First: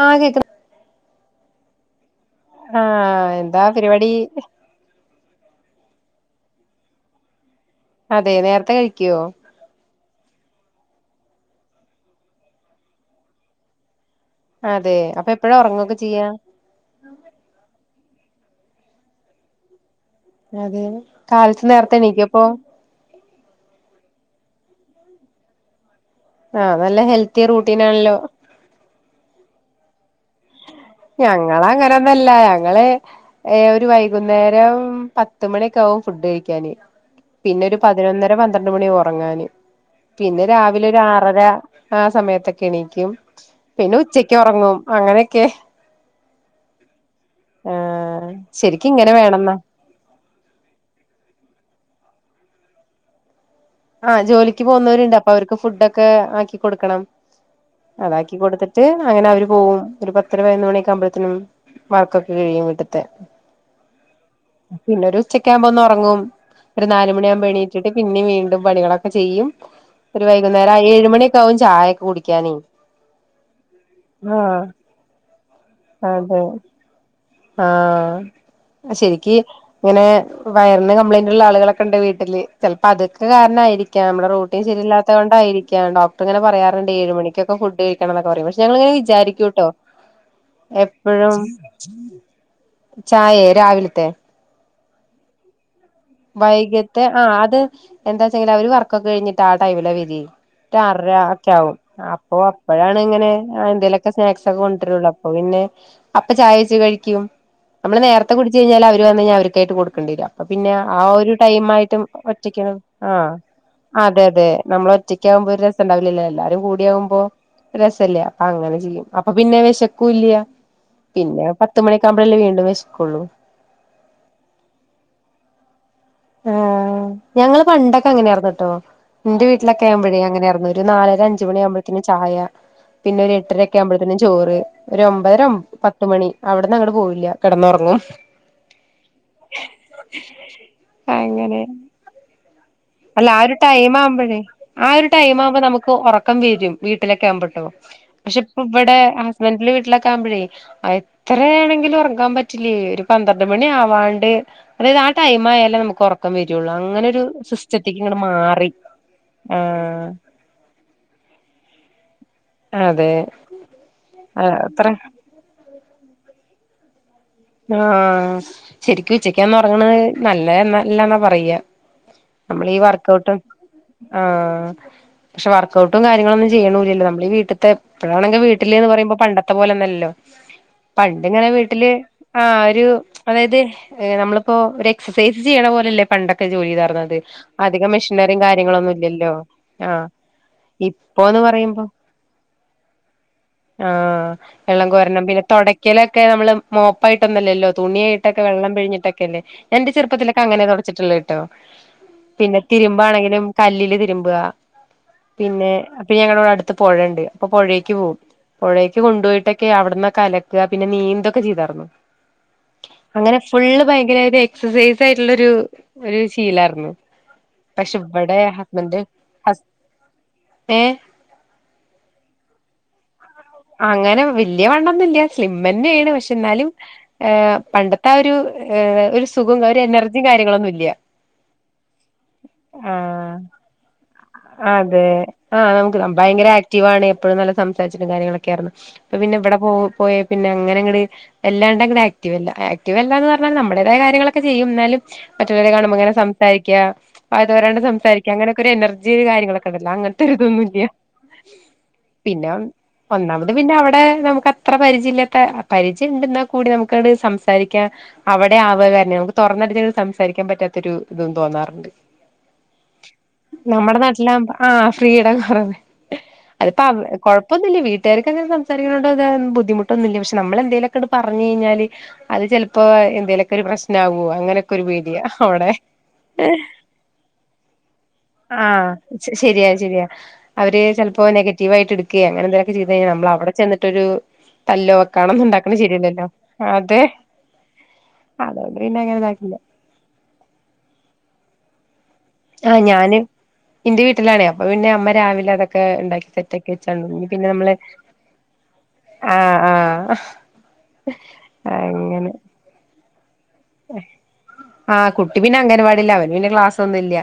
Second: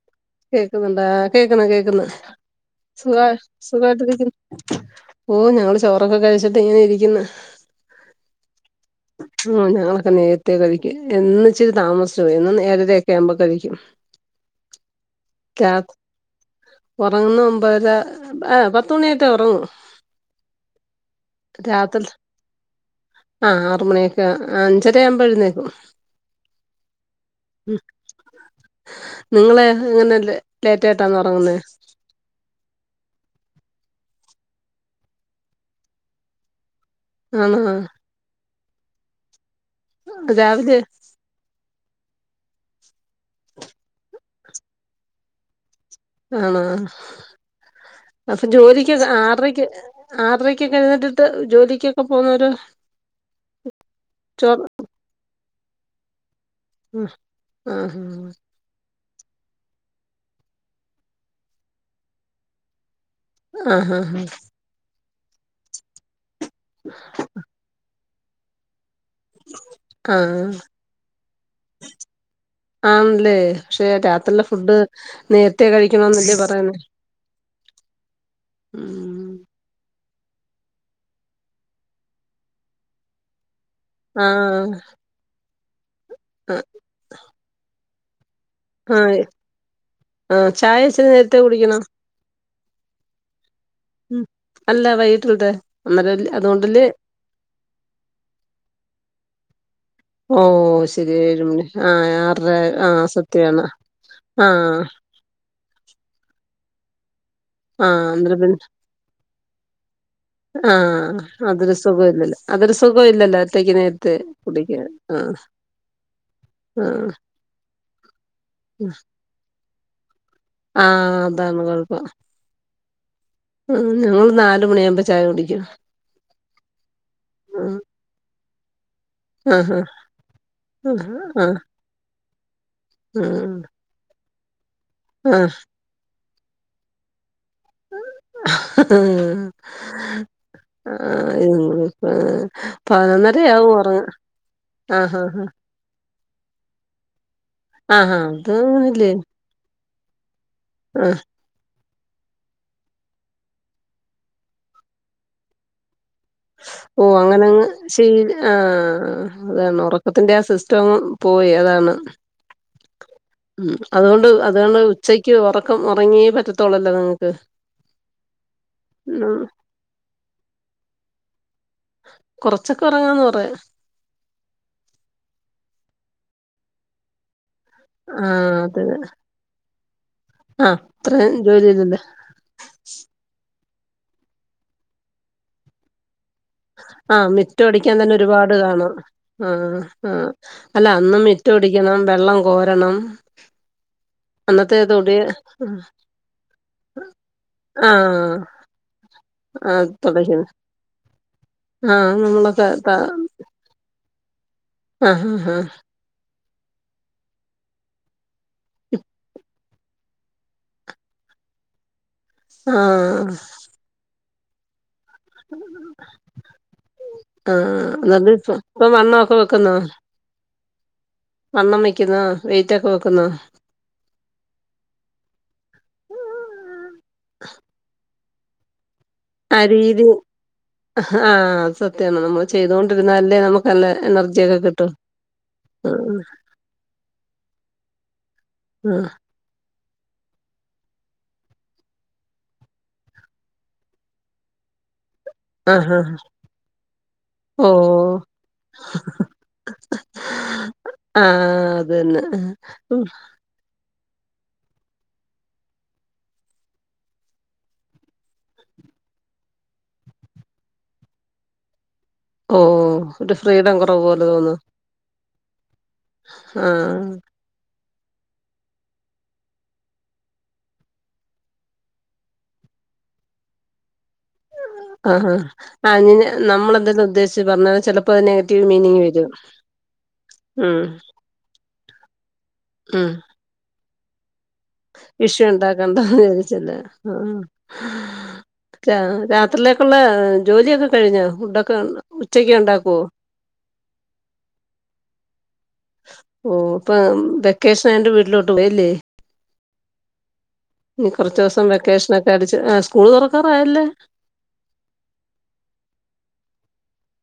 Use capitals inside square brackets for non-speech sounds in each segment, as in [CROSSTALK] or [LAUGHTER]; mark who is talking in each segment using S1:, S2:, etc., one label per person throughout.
S1: ആഹ് കേക്ക്ന്ന്
S2: കേക്കുന്നുണ്ടാ? കേക്ക്ന്ന് കേക്ക്ന്ന് സുഖ
S1: ആഹ് എന്താ പരിപാടി
S2: സുഖായിട്ടിരിക്ക്ന്ന് ഓ ഞങ്ങള് ചോറൊക്കെ ഡൊക്കെ കഴിച്ചിട്ട് ഇങ്ങനെ ഇരിക്ക്ന്ന്
S1: അതെ നേരത്തെ കഴിക്കോ?
S2: ഞങ്ങളൊക്കെ നേരത്തെ കഴിക്കും ഇന്ന് ഇച്ചിരി താമസിച്ചു പോയി എന്നും ഏഴരെയൊക്കെ ആവുമ്പോ കഴിക്കും.
S1: അതെ അപ്പൊ എപ്പഴാ
S2: രാ
S1: ഒറങ്ങൊക്കെ ചെയ്യാ?
S2: ഉറങ്ങുന്ന ഒമ്പതര ആ പത്ത് മണിയായിട്ടേ ഒറങ്ങൂ.
S1: അതെ കാലത്തെ നേരത്തെ എണീക്കൊ അപ്പൊ?
S2: ആഹ് അഞ്ചര ആവുമ്പ എഴുന്നേക്കും.
S1: ആ നല്ല ഹെൽത്തി
S2: ഉം
S1: റൂട്ടീനാണല്ലോ
S2: അങ്ങനല്ലേ
S1: ഞങ്ങള് അങ്ങനൊന്നല്ല ഞങ്ങള് ഒരു വൈകു നേരം പത്തുമണിയൊക്കെ ആവും ഫുഡ് കഴിക്കാന്
S2: ആണോ
S1: പിന്നെ ഒരു പതിനൊന്നര പ പന്ത്രണ്ട് മണിയാവും ഉറങ്ങാന് പിന്നെ രാവിലെ ഒരു ആറര ആ സമയത്തൊക്കെ എണീക്കും പിന്നെ ഉച്ചക്ക് ഒറങ്ങും അങ്ങനെയൊക്കെ
S2: ആണ
S1: ആഹ്
S2: അപ്പൊ
S1: ശരിക്കും
S2: ജോലിക്കൊക്കെ
S1: ഇങ്ങനെ വേണംന്നാ
S2: ആറരക്ക് ആറരക്കൊക്കെ എഴുന്നേറ്റിട്ട് ജോലിക്കൊക്കെ പ്പം പോന്നൊര്
S1: ആ ജോലിക്ക് പോകുന്നവരുണ്ട് അപ്പൊ അവർക്ക് ഫു ഫുഡൊക്കേ ആക്കി കൊടുക്കണം
S2: ആ ആ
S1: അതാക്കി കൊടുത്തിട്ട് അങ്ങനെ അവര് പോവും ഒരു പത്തര പതിനൊന്ന് മണിയൊക്കെയാവുമ്പഴത്തിനും വർക്കൊക്കെ കഴിയും വീട്ട് തെ
S2: ആ ആ ആ
S1: പിന്നൊരു സ് ഉച്ചക്കെയാവുമ്പോ ഒന്നൊറങ്ങും ഒരു നാല് മണിയാവുമ്പൊണീറ്റിട്ട് പിന്നെ വീണ്ടും പണികളൊക്
S2: ആഹ്
S1: മണിയൊക്കെ ആവും ചായൊക്കെ കുടിക്കാനേ
S2: ആണ്ലേ. പക്ഷെ രാത്രിലെ
S1: ആഹ്
S2: ഫുഡ് നേരത്തെ കഴിക്കണന്നല്ലേ
S1: അതെ
S2: പറയുന്നെ
S1: ആഹ് ശരിക്ക് ഇങ്ങനെ വയർന് കംപ്ലയിന്റ് ള്ള ആളുകളൊക്കെ ഇണ്ട് വീട്ടില്. ചിലപ്പോ അതൊക്കെ കാരണായിരിക്ക ക്ക മ്മ്ടെ റോട്ടീൻ
S2: ആഹ്
S1: ശരിയല്ലാത്ത കൊണ്ടായിരി‌ [UNINTELLIGIBLE] പ്പങ്ങനെ
S2: ആഹ്
S1: പറയാറ്ണ്ട് ഏഴ് മണിക്കൊക്കെ ഫുഡ് കഴി [UNINTELLIGIBLE] ഞങ്ങളിങ്ങനെ
S2: ആഹ്
S1: വിചാരിക്കൂട്ടോ
S2: ആഹ് ചായ ഇച്ചിരി നേരത്തെ
S1: എപ്പഴും
S2: കുടിക്കണം
S1: ചായേ രാവിലത്തെ
S2: ഉം അല്ല വൈകിൽട്ടത്തെ
S1: വൈകിത്തെ ആഹ് അത് എന്താച്ചെങ്കി അവര് വർക്കൊക്കെ കഴിഞ്ഞിട്ട് ആ ടൈമിലാ വരി ഒരു
S2: ഓഹ് ശരി
S1: ആറരാ
S2: ഏഴ്
S1: ഒക്കെ
S2: മണി
S1: ആകും.
S2: ആഹ്
S1: അപ്പൊ
S2: ആറര
S1: അപ്പെഴാണി
S2: ആഹ്
S1: ങ്ങനെ
S2: സത്യാണ്
S1: എന്തേലൊക്കെ സ്നാക്സ് ഒക്കെ
S2: ആഹ്
S1: കൊഡ്രൊള്ളൂ അപ്പൊ പിന്നെ അപ്പൊ ചായ ച് കഴിക്കും നമ്മള്
S2: ആഹ്
S1: നേരത്തെ
S2: അന്നേരം പിന്നെ
S1: കുടിച്ച് കഴിഞ്ഞാല് അവര് വന്ന് കഴിഞാ അവർക്കായിട്ട് കൊടുക്കണ്ടി വരും അപ്പ പിന്നെ ആ
S2: ആഹ്
S1: ഒരു ടൈം
S2: അതൊരു
S1: ആയിട്ടും
S2: സുഖം ഇല്ലല്ലോ
S1: ഒറ്റക്
S2: അതൊരു സുഖം
S1: ആഹ്
S2: ഇല്ലല്ലോ ഒറ്റക്ക് നേരത്തെ
S1: അതെ അതെ
S2: കുടിക്കാൻ ആഹ്
S1: നമ്മളൊറ്റക്കാവുമ്പോ ഒരു രസം ഇണ്ടാവില്ലല്ലോ എല്ലാരും
S2: ആഹ്
S1: കൂടിയാവുമ്പോ രസല്ലേ. അപ്പൊ അങ്ങനെ. അപ്പൊ പിന്നെ വിശ കൂലിയ
S2: ആഹ്
S1: പിന്നെ പത്തുമണിയൊക്കാവുമ്പോഴല്ലേ വീണ്ടും വെശ കൊള്ളു
S2: ഉം ഞങ്ങള് നാലുമണി ആവുമ്പോ ചായ കുടിക്കും
S1: ആഹ് ഞങ്ങള്
S2: ആഹ്
S1: പണ്ടൊക്കെ അങ്ങനെയാർന്ന്ട്ടോ ഇന്റെ
S2: ആഹ്
S1: വീട്ടിലൊക്കെ ആവുമ്പഴേ അങ്ങനെ ആർന്നു ഒരു
S2: ആഹ്
S1: നാലര
S2: ആഹ്
S1: അഞ്ച് മണി ആവുമ്പഴത്തിന് ചായ പിന്നൊര
S2: ആഹ്
S1: ഏട്ടരായൊക്കെ ആവുമ്പഴത്തിന് ചോറ് ഒരു ഒമ്പയര
S2: ആഹ്
S1: ഒം പത്ത് മണി അവിടന്ന് അങ്ങങ്ങള് പോയില്ല കിടന്നു ഒറങ്ങും
S2: ആഹ ഇ [UNINTELLIGIBLE]
S1: അല്ല ആ ഒരു ടൈം ആവുമ്പോഴേ ആ ഒരു
S2: ആഹ്
S1: ടൈം
S2: ആഹ്
S1: ആവുമ്പോ നമുക്ക് ഉറക്കം വരും വീട്ടിലൊക്കെ ആവുമ്പോട്ടോ
S2: ആഹ് ആഹ്
S1: പക്ഷെ
S2: അത്
S1: ഇപ്പം ഇവിടെ
S2: അങ്ങനല്ലേ
S1: ഹുസ്ബൻഡിന്റെ വീട്ടിലൊക്കെ ആകുപ്പോഴേ
S2: ആഹ്
S1: എത്രയാണെങ്കിലും ഒറക്കം ഒറങ്ങാൻ പറ്റില്ല ഒരു പന്ത്രണ്ട് മണി ആവാണ്ട് അതായത് ആ ടൈം ആയാല നമുക്ക് ഒറക്കം വരുയുള്ളൂ അങ്ങനെ ഒരു സി
S2: ശീ ആ അതാണ്
S1: ആഹ്
S2: ഒറക്കത്തിന്റെ ആ സിസ്റ്റം അങ്ങ് പോയി അതാണ്
S1: അതെ
S2: ഉ അതുകൊണ്ട് അതുകൊണ്ട്
S1: അത്ര
S2: ഉച്ചക്ക് ഒറ ക്ക്‌ ഒന്ന് ഒറങ്ങിയേ പറ്റത്തൊള്ളല്ലോ നിങ്ങൾക്ക്
S1: ആഹ ശരിക്കും
S2: ഉം
S1: ഉച്ചക്കാന്ന് ഒറങ്ങണത് നല്ലതന്നെ ഇല്ലാന്നാ പറയ്യ നമ്മൾ ഈ
S2: കുറച്ചൊക്കെ ഉറങ്ങാന്ന്
S1: വർക്കഔട്ടും
S2: പറയാ
S1: ആഹ പക്ഷെ വർക്കഔട്ട് ടും കാര്യങ്ങൾ ഒന്നും ചെയ്യണുല്ലല്ലോ നമ്മള്ളി വീട്ടിൽ ഇപ്പളാണെങ്കിൽ
S2: ആഹ് അതെ
S1: വീട്ടില്ന്ന് പറയുമ്പോ പണ്ടത്തെ പോലെന്നല്ല
S2: ആഹ് അത്രേം ജോലി ഇല്ലല്ലോ
S1: ആ ഒരു അതായിത് നമ്മളിപ്പൊ ഒരു എക്സസൈസ് ചെയ്യണ പോലെല്ലേ പണ്ടൊക്കെ ജോലി തർന്നത്
S2: ആഹ് മിറ്റം
S1: അധികം
S2: അടിക്കാൻ തന്നെ
S1: മെഷനറും
S2: ഒരുപാട്
S1: കാര്യങ്ങള
S2: കാണും
S1: ഒന്നുംല്ലല്ലോ
S2: ആഹ്
S1: ആ
S2: ആഹ് അല്ല അന്ന്
S1: ഇപ്പൊന്ന്
S2: മിറ്റം
S1: പറയുമ്പോ
S2: അടിക്കണം വെള്ളം കോരണം
S1: അഹ്
S2: അന്നത്തെ
S1: വെള്ളം
S2: തൊടി
S1: കോരണം പിന്നെ തുടക്കലൊക്കെ നമ്മള് മോപ്പ് പായിട്ടൊന്നല്ലോ
S2: ആഹ്
S1: തുണിയായിട്ടൊക്കെ വെള്ളം പിഴഞ്ഞിട്ടക്കെ ല്ലേ ഞാൻ
S2: ആഹ്
S1: എന്റെ ചെറുപ്പത്തിലൊക്കെ
S2: തുടയ്ക്കുന്നു
S1: അങ്ങനെ തുടച്ചിട്ടുള്ള ട്ടോ
S2: ആഹ്
S1: പിന്നെ
S2: നമ്മളൊക്കെ ത
S1: തിരുമ്പാണെങ്കിലും കല്ലില് തിരുബും തിരുമ്പാ
S2: ആഹ് ആഹ്
S1: പിന്നെ പിന്നെ ഞങ്ങള് വിടെഅടു ത്ത് പുഴണ്ട് അപ്പൊ പുഴേക്ക് പോകും പുഴേക്ക് കൊണ്ടുപോയിട്ടൊക്കെ അവിടന്ന് അലക്കുക പിന്നെ നീന്തൊക്കെ ചെയ്തർന്നു
S2: ആഹ്
S1: അങ്ങനെ ഫുള്ള് ഭയങ്കര ഒരു എക്സസൈ സയിട്ടുള്ള ഒരു ഒരു ശീലായിരുന്നു
S2: ആഹ്
S1: പക്ഷെ
S2: ആഹ് എന്നിട്ട്
S1: ഇവിടെ
S2: ഇപ്പ ഇപ്പൊ
S1: ഹസ്ബന്റ്
S2: വണ്ണമൊക്കെ
S1: ഹസ്
S2: വെക്കുന്നോ
S1: ഏഹ്
S2: വണ്ണം വയ്ക്കുന്നോ വെയിറ്റൊക്കെ വെക്കുന്നോ
S1: അങ്ങനെ വലിയ വണ്ണോന്നുംല്ല സ്ലിംമ്മന്നെയണ് പക്ഷെ എന്നാലും ഏഹ് പണ്ട ത്താ ഒരു ഏഹ് ഒരു സുഖം
S2: ആ രീതി
S1: എനർജിയും കാര്യങ്ങളൊന്നുല്യ.
S2: ആഹ് സത്യാണ് നമ്മൾ
S1: ആഹ്
S2: ചെയ്തോണ്ടിരുന്നാലല്ലേ നമുക്ക് നല്ല എനർജിയൊക്കെ കിട്ടു
S1: അതെ ആ നമുക്ക്
S2: ആഹ്
S1: ഭയങ്കര ആക്റ്റീവാണ് എപ്പോഴും നല്ല സംസാരിച്ച് ചില കാര്യങ്ങളൊക്കെ കേറണം അപ്പ പിന്നെ ഇവിടെ പോ പോയേ പിന്നെ അങ്ങനെ അങ്ങട് വല്ലാണ്ടെങ്ക് ആക്റ്റീവ് അല്ല ആക്റ്റീവല്ല എന്ന് പറഞ്ഞാൽ നമ്മുടേതായ കാര്യങ്ങളൊക്കെ ചെയ്യും എന്നാലും മറ്റുള്ളവരെ
S2: ആഹ് ആഹ്
S1: കാണുമ്പോ
S2: ആഹ്
S1: ഇങ്ങനെ സംസാരിക്കാ വാ തോരാണ്ട്
S2: ഓഹ്
S1: സംസാരിക്കാ അങ്ങനൊക്കൊരു എനർജി കാര്യങ്ങളൊക്കൊണ്ടല്ലോ അങ്ങനത്തൊരിതൊന്നുല്ല്യ
S2: ആഹ് അത് തന്നെ
S1: പിന്നെ ഒന്നാമത് പിന്നെ അവടെ നമുക്കത്ര പരിചയ ഇല്ലാത്തെ പരിചയ ഇണ്ടെന്നാ കൂടി നമുക്കങ്ങട് സംസാരിക്കാ അവടെ ആവുകാന്നെ നമുക്ക് തൊറന്നടിച്ചങ്ങട് സംസാരിക്കാൻ പറ്റാത്തൊരു ഇതും തോന്നാറുണ്ട്
S2: ഓഹ് ഒരു ഫ്രീഡം
S1: നമ്മുടെ
S2: കുറവ് പോലെ
S1: നാട്ടിലാ മ്പ
S2: തോന്നും
S1: ആ ഫ്രീഡം [UNINTELLIGIBLE] അത്പ്പ അവ
S2: ആഹ്
S1: കൊഴപ്പൊന്നൂല്ല വീ തെരക്കങ്ങനെ സംസാരിക്കണോണ്ട് താ ബുദ്ധിമുട്ടൊന്നുമില്ല പക്ഷെ നമ്മള് എന്തേലൊക്കങ്ങട് പറഞ്ഞ് കഴിഞ്ഞാല് അത് ചെലപ്പോ എന്തേലൊക്കൊരു പ്രശ് ണ്ടാവുവോ അങ്ങനൊക്കൊരു പേടിയാ
S2: ആഹ് ആഹ്
S1: അവടെ
S2: ആ അങ്ങനെ നമ്മളെന്തെലും ഉദ്ദേശിച്ച് പറഞ്ഞാൽ ചിലപ്പോ അത് നെഗറ്റീവ്
S1: ആഹ്
S2: മീനിങ് വരും
S1: ശരിയാ ശരിയാ
S2: ഉം
S1: അവര് ചെലപ്പോ നെഗറ്റീവായിട്ട് എടുക്കേ അങ്ങനെന്തേ രിതേ നമ്മളവിടെ ചെന്ന് ന്നിട്ടൊരു
S2: വിഷ്യണ്ടാക്കണ്ടാന്ന് വിചാരിച്ചല്ലേ
S1: അതെ
S2: ആഹ്
S1: അതുകൊണ്ട്
S2: രാ
S1: പിന്നെ അങ്ങനെ ഇതാക്കില്ല
S2: രാത്രിയിലേക്കൊള്ള ജോലിയൊക്കെ കഴിഞ്ഞാ ഫുഡൊക്കെ ഒണ്ടാ
S1: ആ ഞാന് ഇന്റ് വീട്ടിലാണേ അപ്പൊ പിന്നെ അമ്മ രാവിലെ അതൊക്കെ ഇണ്ടാക്കി
S2: ഓ
S1: സെറ്റാക്കി
S2: ഇപ്പൊ
S1: വെച്ചാണ്ട് ഇനി പിന്നെ നമ്മള്
S2: വെക്കേഷൻ ആയോണ്ട് വീട്ടിലോട്ട് പോയല്ലേ
S1: ആഹ്‌ ആഹ്
S2: ഇനി കൊറച്ച് ദിവസം വെക്കേഷനൊക്കെ അടിച്ച് ആ സ്കൂള് തൊറ
S1: ആ കുട്ടി പിന്നെ അംഗനവാടിലാ അവൻ പിന്നെ ക്ലാസ് ഒന്നില്യ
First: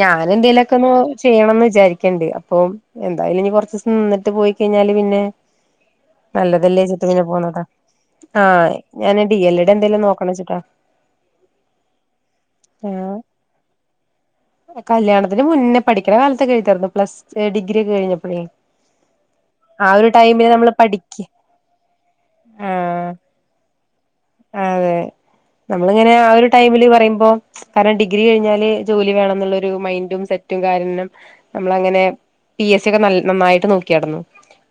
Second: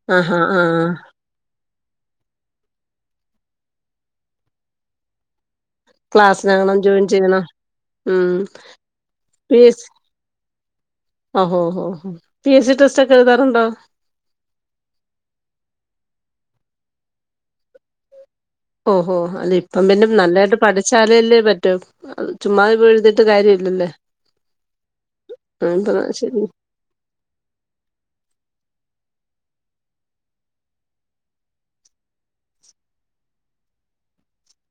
S1: ഞാൻ
S2: ആഹാ ആഹ്
S1: എന്തെേലൊക്കെയൊന്ന് ചെയ്യണംന്ന് വിചാരിക്ക് ണ്ട് അപ്പൊ എന്തായാലും ഇനി കൊറച്ച് ദിവസം നിന്നിട്ട് പോയി കഴിഞ്ഞാല് പിന്നെ
S2: ക്ലാസ്സിനാകണം
S1: നല്ലതല്ലേ ചുട്ടു
S2: ജോയിൻ
S1: പിന്നെ
S2: ചെയ്യണം
S1: പോണത്
S2: ഉം
S1: ആ ഞാൻ D
S2: P
S1: L A D
S2: S
S1: എന്തെലും നോക്കണന്ന് വെച്ച്
S2: ഹോ ഹോ പി എസ് സി ടെസ്റ്റൊക്കെ
S1: ആഹ്
S2: എഴുതാറുണ്ടോ?
S1: കല്യാണത്തിന് മുന്നേ പഠിക്കണ കാലത്തെ എഴുതാരുന്നു പ്ലസ് ഡിഗ്രി ഒക്കെ കഴിഞ്ഞപ്പോഴെ
S2: ഓഹോ അല്ല ഇപ്പം
S1: ആ
S2: പിന്നെ
S1: ഒരു ടൈമില്
S2: നല്ലതായിട്ട്
S1: നമ്മള് പഠിക്കു
S2: പഠിച്ചാലല്ലേ പറ്റൂ ചുമ്മാ
S1: ആ
S2: എഴുതിയിട്ട് കാര്യമില്ലല്ലേ
S1: അതെ
S2: ആ ഇപ്പ
S1: നമ്മളിങ്ങനെ ആ
S2: ശരി
S1: ഒരു ടൈമില് പറയുമ്പോ കാരണം ഡിഗ്രി കഴിഞ്ഞാല് ജോലി [INAUDIBLE] ന്നുള്ളൊരു മൈന്റും സെറ്റും കാരണം നമ്മളങ്ങനെ പി എസ് സിയൊക്കെ നന്നായിട്ട് നോക്കിയാരുന്നു.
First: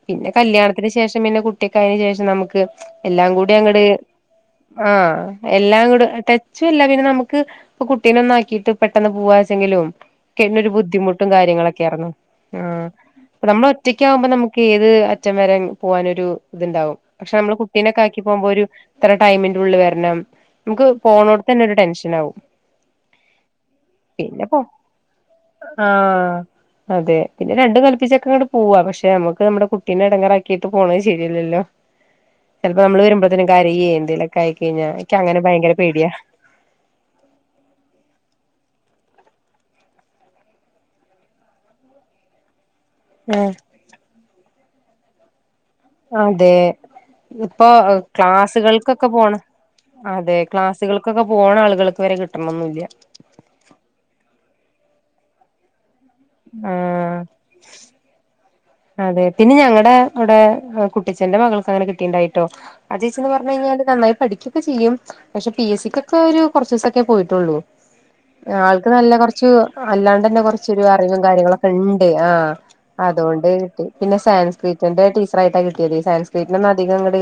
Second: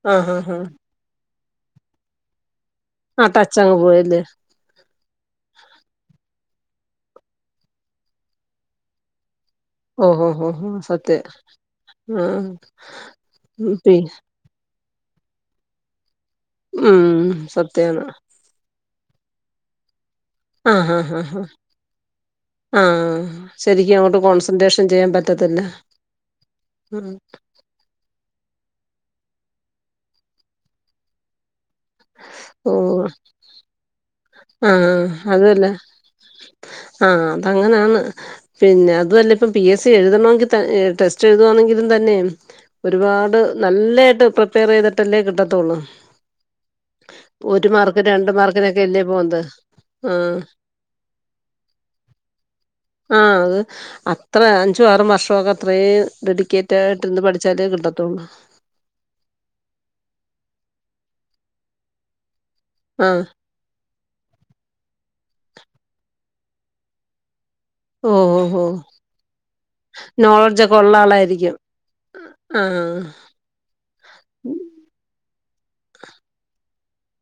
S1: പിന്നെ
S2: ആഹ് ആഹ് ആഹ്
S1: കല്യാണത്തിന് ശേഷം പിന്നെ കുട്ട് ഒറ്റക്കായതിനു ശേഷം നമുക്ക്
S2: ആ
S1: എല്ലാം കൂടി
S2: ടച്ചങ്ങ്
S1: അങ്ങട്
S2: പോയല്ലേ
S1: ആഹ് എല്ലാം കൂടെ ച്ചല്ല പിന്നെ നമുക്ക് കുട്ടീനെ ഒന്നാക്കിട്ട് പെട്ടെന്ന് പോവാ
S2: ഓഹോ
S1: ക്കെ
S2: ഹോ
S1: അയ്‌ന് ഒരു
S2: ഹോ സത്യം
S1: ബുദ്ധിമുട്ടും കാര്യങ്ങളൊക്കെ ആയിർന്നു ആ
S2: ആഹ്
S1: നമ്മൾ
S2: പി
S1: ഒറ്റക്കാകുമ്പോ നമുക്ക് ഏത് അറ്റം വരെ പോകാനൊരു ഇത്ണ്ടാവും
S2: ഉം
S1: പക്ഷെ നമ്മള് കുട്ടീനൊക്കെ
S2: സത്യാണ്
S1: ആക്കി പോകുമ്പോ ഒരു ഇത്ര ടൈമിന്റെ ഉള്ളിൽ വരണം നമുക്ക്
S2: ആഹ് ആഹ് ആ
S1: പോണോടത്ത് തന്നെ ഒരു ടെൻഷൻ ആവും
S2: ആ ആ ശരിക്കും അങ്ങോട്ട്
S1: പിന്നെ പോ
S2: കോൺസെൻട്രേഷൻ ചെയ്യാൻ പറ്റത്തില്ല
S1: ആഹ് അതെ പിന്നെ രണ്ടും കൽപ്പിച്ചൊക്കെങ്ങട് പോവാ പക്ഷെ നമുക്ക് നമ്മുടെ കുട്ടീനെ ഇടങ്ങേറാക്കിയിട്ട് പോകുന്നത് ശരിയല്ലല്ലോ
S2: ഓ
S1: ചിലപ്പോ നമ്മള് വരുമ്പഴത്തേനും കാരയേ എന്തേലൊ
S2: ആഹ് അതുംഅല്ല ആഹ് അതങ്ങനാണ് പിന്നെ അതുഅല്ല ഇപ്പം പി എസ് സി എഴുതണോങ്കിൽ ടെസ്റ്റ് എഴുതുവാണെങ്കിലും തന്നെ ഒരുപാട് നല്ലായിട്ട് പ്പൊ പ്രിപേർ ചെയ്തിട്ടല്ലേ കിട്ട
S1: അതെ
S2: ഒരു
S1: ഇപ്പൊ
S2: മാർക്ക് രണ്ട്
S1: ക്ലാസുകൾ
S2: മാർക്കിനൊക്കെ അല്ലേ
S1: ക്കൊക്കെ
S2: പോന്നത്
S1: പോണം അതെ
S2: ആഹ്
S1: ക്ലാസ്സുകൾക്കൊക്കെ പോണ ആളുകൾക്ക് വരെ കിട്ട്ണൊന്നുല്ല
S2: ആഹ് അത് അത്ര [UNINTELLIGIBLE] ഡെഡിക്കേറ്റ് ആയിട്ടിര്ന്ന്
S1: ആഹ്
S2: പഠിച്ചാലേ കിട്ടത്തുള്ളൂ
S1: അതെ പിന്നെ ഞങ്ങടെ വിടെ കുട്ടിച്ചഛന്റെ മകൾക്ക് അങ്ങനെ കിട്ടിണ്ടായിരുന്ന് ട്ടൊ
S2: ആഹ്
S1: അടീച്ചറ്ന്ന് പറഞ്ഞു കഴിഞ്ഞാല് നന്നായിട്ട് പഠിക്കൊക്കെ ചെയ്യും പക്ഷെ പി എസ് സി ക്കൊക്കെ ഒരു കുറച്ച് ദിവസൊക്കെ പോയിട്ടുള്ളൂ
S2: ഓഹ് ഓഹ് ഓഹ്
S1: ആൾക്ക് നല്ല കുറച്ച് അല്ലാണ്ട് തന്നെ
S2: നോളജൊക്കെ
S1: കൊറച്ചൊരു
S2: ഉള്ള
S1: അറിവും
S2: ആളായിരിക്കും
S1: കാര്യങ്ങളൊക്കെ ണ്ട് ആ
S2: ആഹ്
S1: അതുകൊണ്ട്, അത് കിട്ടി പിന്നെ സയൻസ്ക്രീറ്റിന്റെ ടീച്ചറായിട്ടാ കിട്ടിയത് സയൻസ്ക്രീ അധികം ങ്ങട്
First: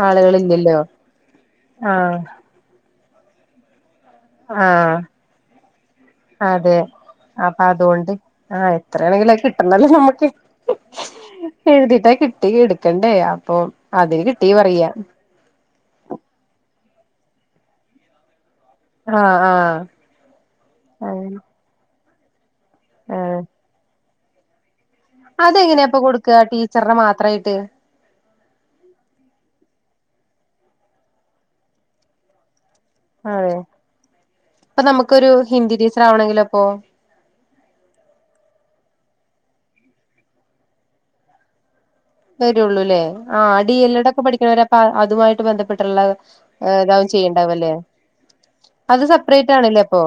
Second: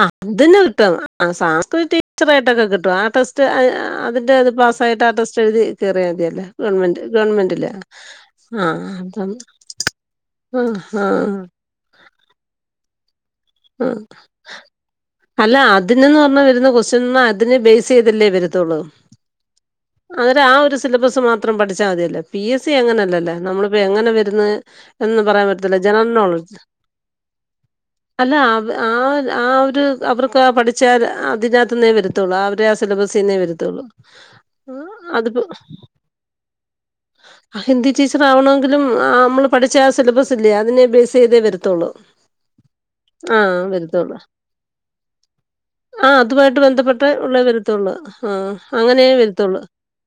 S2: അ അതിന് കിട്ടും സാംസ്കൃറ്റ്
S1: ആ
S2: ടീച്ചറായിട്ടൊക്കെ കിട്ടും ആ ടെസ് റ്റ് [UNINTELLIGIBLE] അതിന്റെത് പാസായിട്ട് ആ ടെസ്റ്റ് എഴുതി കേറിയാ മതിയല്ല
S1: അതെ
S2: ഗവമെന്റ്
S1: അപ്പൊ
S2: ഗവൺമെന്റില്
S1: അതുകൊണ്ട്
S2: ആഹ് അപ്പം
S1: എത്രയാണെങ്കിലും കിട്ടണല്ലോ നമ്മുക്ക്
S2: ആഹ് ആഹ്
S1: ക്കെണ്ടേ അ
S2: ആഹ് അല്ല അതിനന്ന് പറഞ്ഞ വരുന്ന കൊസ് ന്ന അതിന് ബേസ് ചെയ്തല്ലേ വര ത്തൊള്ള്
S1: ആഹ് ആഹ്
S2: അന്നേരം ആ ഒരു സിലബസ്
S1: അങ്ങനെ
S2: മാത്രം പഠിച്ചാ മതിയല്ലൊ പി. എസ്. സി അങ്ങനല്ലല്ല നമ്മള് ഇപ്പ എങ്ങന വെ ന്ന്
S1: അതെങ്ങനെയാപ്പ കൊടുക്കാ ടീച്ചറിട മാത്രായിട്ട്?
S2: അല്ല അവ ആ ഒര് അവർക്ക് പഠിച്ച അതിനകത്തിന്നേ വരത്തുള്ളൂ ആ ഒര് സിലബസ്സീന്നെ
S1: അതെ
S2: വരത്തൊള്ള് ആ
S1: ഇപ്പൊ നമുക്കൊരു
S2: അതിപ്പൊ
S1: ഹിന്ദി ടീച്ചർ ആവണെങ്കിലോ ഇപ്പൊ
S2: അ ഹിന്ദി ടീച്ചർ ആവണോങ്കിലും ആ നമ്മള് പഠിച്ച ആ സിലബസ് ഇല്ലേ അതിനെ ബേസ് ചെയ്തേ വരത്തൊള്ള്
S1: [UNINTELLIGIBLE]
S2: ആഹ്
S1: ഡി എൽ എഡ്
S2: വരത്തൊള്ള്.
S1: ഒക്കെ പഠിക്കണവര് അപ്പൊ അതുമായിട്ട് ബന്ധപ്പെട്ടുള്ള
S2: ആഹ് അതുമായിട്ട്
S1: ഇതാവും
S2: ബന്ധപ്പെട്ട് ഒള്ളേ
S1: ചെയ്യണ്ടാവല്ലേ
S2: വരത്തൊള്ള് ആഹ്
S1: അത്
S2: അങ്ങനേ
S1: സെപ്പറേറ്റ്
S2: വരത്തൊള്ള്
S1: ആണല്ലേ അപ്പൊ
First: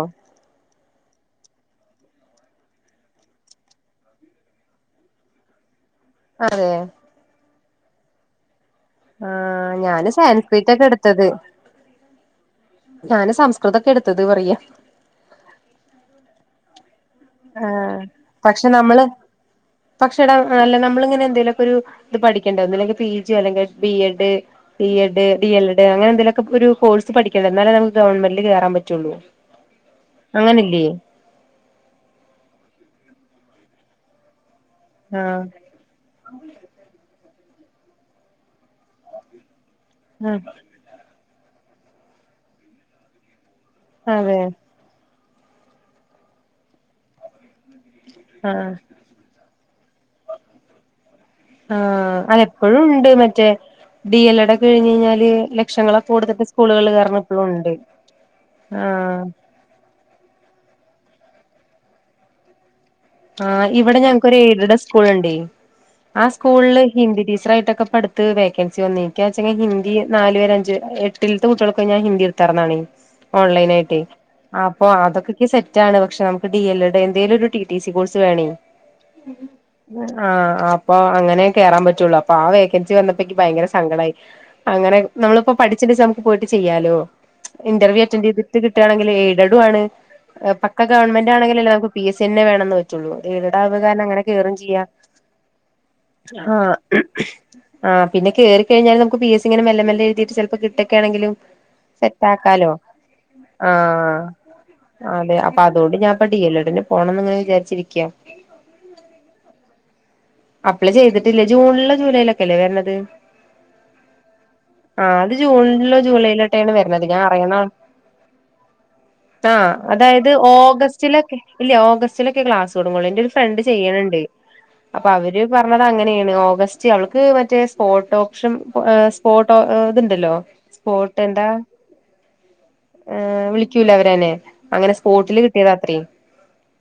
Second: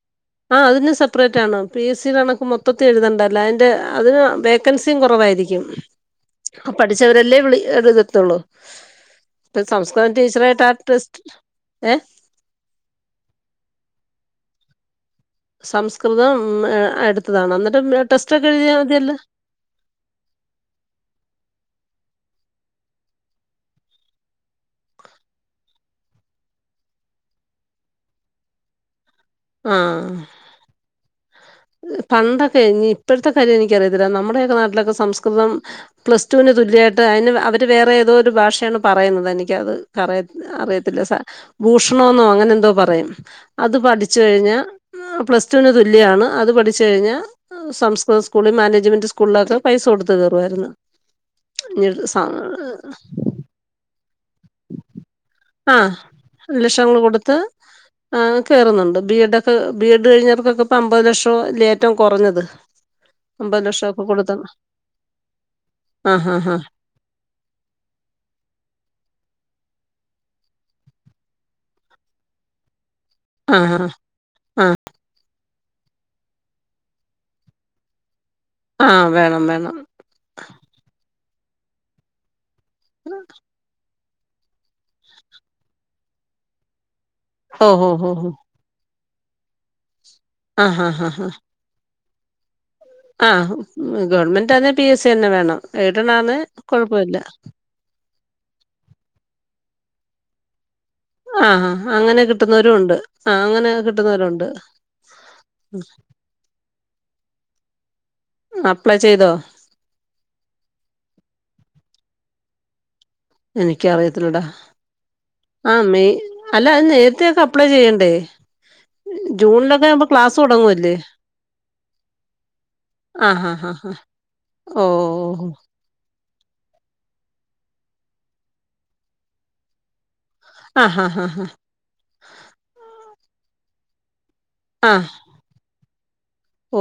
S2: ആഹ് അതിനും സെപ്പറേറ്റ് ആണ് പി. എസ്. സി കണക്ക് മൊ മൊത്തത്തി എഴുതേണ്ടല്ല അതിന്റെ അതിന് വേക്കൻസിയും കുറവായിരിക്കും ആ
S1: അതെ
S2: പഠിച്ചവരെല്ലേ വിളി എടുക്കത്തുള്ളൂ ഇപ്പ
S1: ആഹ് ഞാന്
S2: സംസ്കൃതം ടീച്ചറ ആയിട്ട ആ
S1: സാൻസ്ക്രിറ്റ്
S2: ട്രസ്റ്റ് ഏ
S1: ഞാനെ സംസ്കൃതൊക്കെ എടുത്തത് പറയാ-
S2: സംസ്കൃതം ഏ എടുത്തതാണ്
S1: ആഹ്
S2: എന്നിട്ട് ടെസ്റ്റ് ഒക്കെ
S1: പക്ഷെ
S2: എഴുതിയാൽ
S1: നമ്മള്
S2: മതിയല്ലോ -
S1: പക്ഷെ എടാ അല്ല നമ്മളിങ്ങനെ എന്തേലൊക്കെ ഒരു ഇത് പഠിക്കേണ്ട ഒന്നെങ്കിൽ പി ജി അല്ലെങ്കിൽ B Ed B Ed D L Ed അങ്ങനെ എന്തെലിലൊക്കെ ഒരു കോഴ്സ് പഠി എന്നാലേ നമക്ക് ഗവൺമെന്റിൽ കയറാ പറ്റയുള്ളൂ-
S2: ആഹ് പണ്ടൊകെ [UNINTELLIGIBLE] ഇപ്പോഴത്തെ കാര്യ എനിക്കറിയത്തില്ല നമ്മടേയൊക്കെ നാ
S1: ആഹ്
S2: സംസ്‌കൃതം പ്ലസ്ടുനെ തുല്യാട്ട് [UNINTELLIGIBLE] വേറെ ഏതോ ഒരു ഭാഷയാണ് പറയുന്നത് എനിക്കത്
S1: ആഹ്
S2: പറയത്തില്ല അറിയത്തില്ല സ ഭൂഷണന്നോ അങ്ങനെ എന്തോ പറയും അത് ഠിച്ച്
S1: അതെ
S2: കഴിഞ്ഞാ- പ്ലസ് ടുൂവിന് തുല്യമാണ് അത് പഠിച്ചു കഴിഞ്ഞാൽ സംസ്കൃത സ്കൂളിൽ
S1: ആഹ്
S2: മാനേജ്മെന്റ് സ്കൂളിലൊക്കെ പൈസ കൊടുത്തു കയറുവാരുന്നു
S1: ആഹ് അത് എപ്പഴും ഉണ്ട് മറ്റേ ഡി എൽ എഡ് ഒക്കെ കഴിഞ്ഞഞ് കഴിഞ്ഞാല് ലക്ഷങ്ങളൊ കൂടുത്തിട്ട് സ്കൂളുകൾ
S2: ലക്ഷങ്ങൾ
S1: കാരണം
S2: കൊടുത്ത്
S1: ഇപ്പോഴും ഉണ്ട്
S2: ആഹ്
S1: ആഹ്
S2: അവർക്കൊക്കെ പ്പ അമ്പത് ലക്ഷം ലേറ്റം കുറഞ്ഞത് അമ്പത്
S1: ആഹ് ഇവിടെ
S2: ലക്ഷമൊക്കെ
S1: ഞങ്ങക്ക്
S2: കൊടുത്ത
S1: ഒരു എയ്ഡഡ് സ്കൂള് ഇങ്ങേ ആഹ് സ്കൂളില് ഹിന്ദി ടീച്ചറായിട്ടൊക്കെ പഠ്ത്ത് വേക്കൻസി വന്നിക്ക ച്ചെങ്കി ഹിന്ദി നാല് വരെ അഞ്ച് എട്ടിൽത്തെ കുട്ടികൾക്ക് ഞാൻ ഹിന്ദി ഇട്ത്ത് നടന്നാണെ
S2: ആഹ് ആഹ് ആഹ്
S1: ഓൺലൈനയിട്ടേ
S2: ആഹ്
S1: അപ്പൊ അതൊക്കെ സെറ്റാണ് പക്ഷെ നമുക്ക് ഡി എൽ എഡ് എതേലും ഒരു ടി സി കോഴ്സ് ക്ക് വേണേ
S2: ആഹ് വേണം വേണം
S1: ആഹ് അപ്പോ അങ്ങ ക കേറാ പറ്റുള്ളൂ അപ്പോ ആഹ് വേ കൻസി വന്നപ്പോ ക്ക് ഭയര സങ്കടയി അങ്ങനെ നമ്മളിപ്പോ പഠിച്ചിണ്ട് നമുക്ക് പോയിട്ട് ചെയ്യാലോ
S2: ഓഹ്
S1: ഇന്റർവ്യൂ
S2: ഓഹ്
S1: അറ്റൻഡ്
S2: ഓഹ്
S1: ചെയ്തിട്ട് കിട്ടാണെങ്കിൽ ലേ എയ്ഡഡു ആണ് പക്ക
S2: ആഹ് ആഹ് ആഹ്
S1: ഗവൺമെന്റ് ആണെങ്കിലല്ലെ നമു പി എസ് സി ന്നെ വേണം
S2: ആഹ് ഗവണ്മെന്റ്ന്ന പി
S1: ചെയ്യാം
S2: എസ് സി ന്നെ വേണം ഐഡഡ് ആണേ
S1: ആഹ്
S2: കൊഴപ്പല്ല
S1: ആഹ് പിന്നെ കേറി കഴിഞ്ഞൽ നമ്മക്ക് പി എസ് സി ഇങ്ങെ മെല്ല എഴതിട്ട് ചിലപ്പ കിട്ട ക്ക് ണെങ്കിലും
S2: ആഹ് അങ്ങനെ
S1: സെറ്റ് ആക്കല്ലോ
S2: കിട്ടുന്നവരും ഉണ്ട് ആഹ് അങ്ങനെ
S1: ആഹ്
S2: കിട്ടുന്നവരുണ്ട്
S1: അതെ അപ്പ അതുകൊണ്ട് ഞാൻ ഡീ എൽ ഡീ പോണം ഇങ്ങനെ വിചാരി ചിരിക്ക
S2: അപ്ലൈ ചെയ്തോ
S1: അപ്ലൈ ചെയ്തിട്ടില്ലേ ജൂണിലോ ജൂലൈയിലോ ഒക്കെ അല്ലേ വരണത്
S2: എനിക്കറിയത്തില്ലടാ
S1: ആ അത്
S2: ആഹ്
S1: ജൂണിലോ
S2: മെയ് അല്ല
S1: ജൂലൈയിലോട്ടെയാണ്
S2: അത്
S1: വരണുന്നത് ഞാൻ
S2: നേരത്തെയൊക്കെ
S1: അറിയുന്ന
S2: അപ്ലൈ ചെയ്യണ്ടേ
S1: ആഹ്
S2: ജൂണിലൊക്കെ ആവുമ്പോ
S1: അതായത്
S2: ക്ലാസ് തുടങ്ങുവല്ലേ
S1: ഓഗസ്റ്റിലൊക്കെ ഇല്ല ഓഗസ്റ്റിലൊക്കെ ക്ലാസ് തോടങ്ങോളു എന്റെ ഒരു
S2: ആഹ്
S1: ഫ്രണ്ട്
S2: ആഹ് ആഹ്
S1: ചെയ്യണണ്ട് അപ്പൊ അവര്
S2: ഓഹ്
S1: പറഞ്ഞത് അങ്ങനെയാണ് ഓ ഗസ്റ്റ് അവക്ക് മറ്റേ സ്പോർട്ട് ഓപ്ഷൻ സ്പോട്ട് ഇതുണ്ടല്ലോ
S2: ആഹ് ഹാ
S1: സ്പോർട്ട്
S2: ഹാ ഹാ
S1: എന്താ വിളിക്കൂല അവരനേ അങ്ങനെ
S2: ആഹ്
S1: സ്പോട്ടില് കിട്ടിയതാ അത്രേ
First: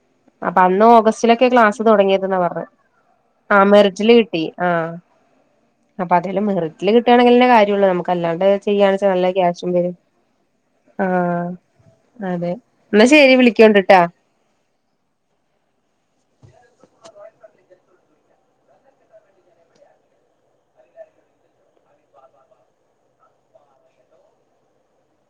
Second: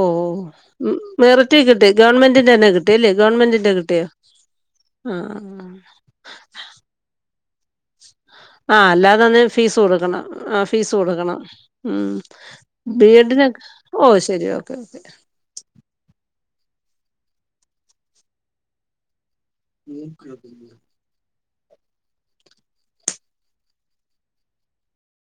S2: ഓ
S1: അപ്പൊ അന്ന്
S2: ഓ
S1: ഓഗസ്റ്റിലൊക്കെ
S2: മെറിറ്റ്
S1: ക്ലാസ്
S2: കിട്ടി
S1: തുടങ്ങിയതന്നാ
S2: ഗവൺമെന്റിന്റെ
S1: പറഞ്ഞ
S2: തന്നെ കിട്ടി അല്ലേ
S1: ആഹ്
S2: ഗവൺമെന്റിന്റെ കിട്ടിയോ
S1: മെറിറ്റില് കിട്ടി ആഹ് അപ്പൊ അതാല മെറിറ്റില് കിട്ട [UNINTELLIGIBLE]
S2: ആ അല്ലാതെന്ന ഫീസ് കൊടുക്കണം ആ ഫീസ് കൊടുക്കണം
S1: ആഹ് അതെ എന്നാ
S2: ബി
S1: ശരി
S2: എഡ്
S1: വിളിക്കോണ്ട്ട്ടാ
S2: ഓ ശരി ഓക്കെ [INAUDIBLE] [INAUDIBLE]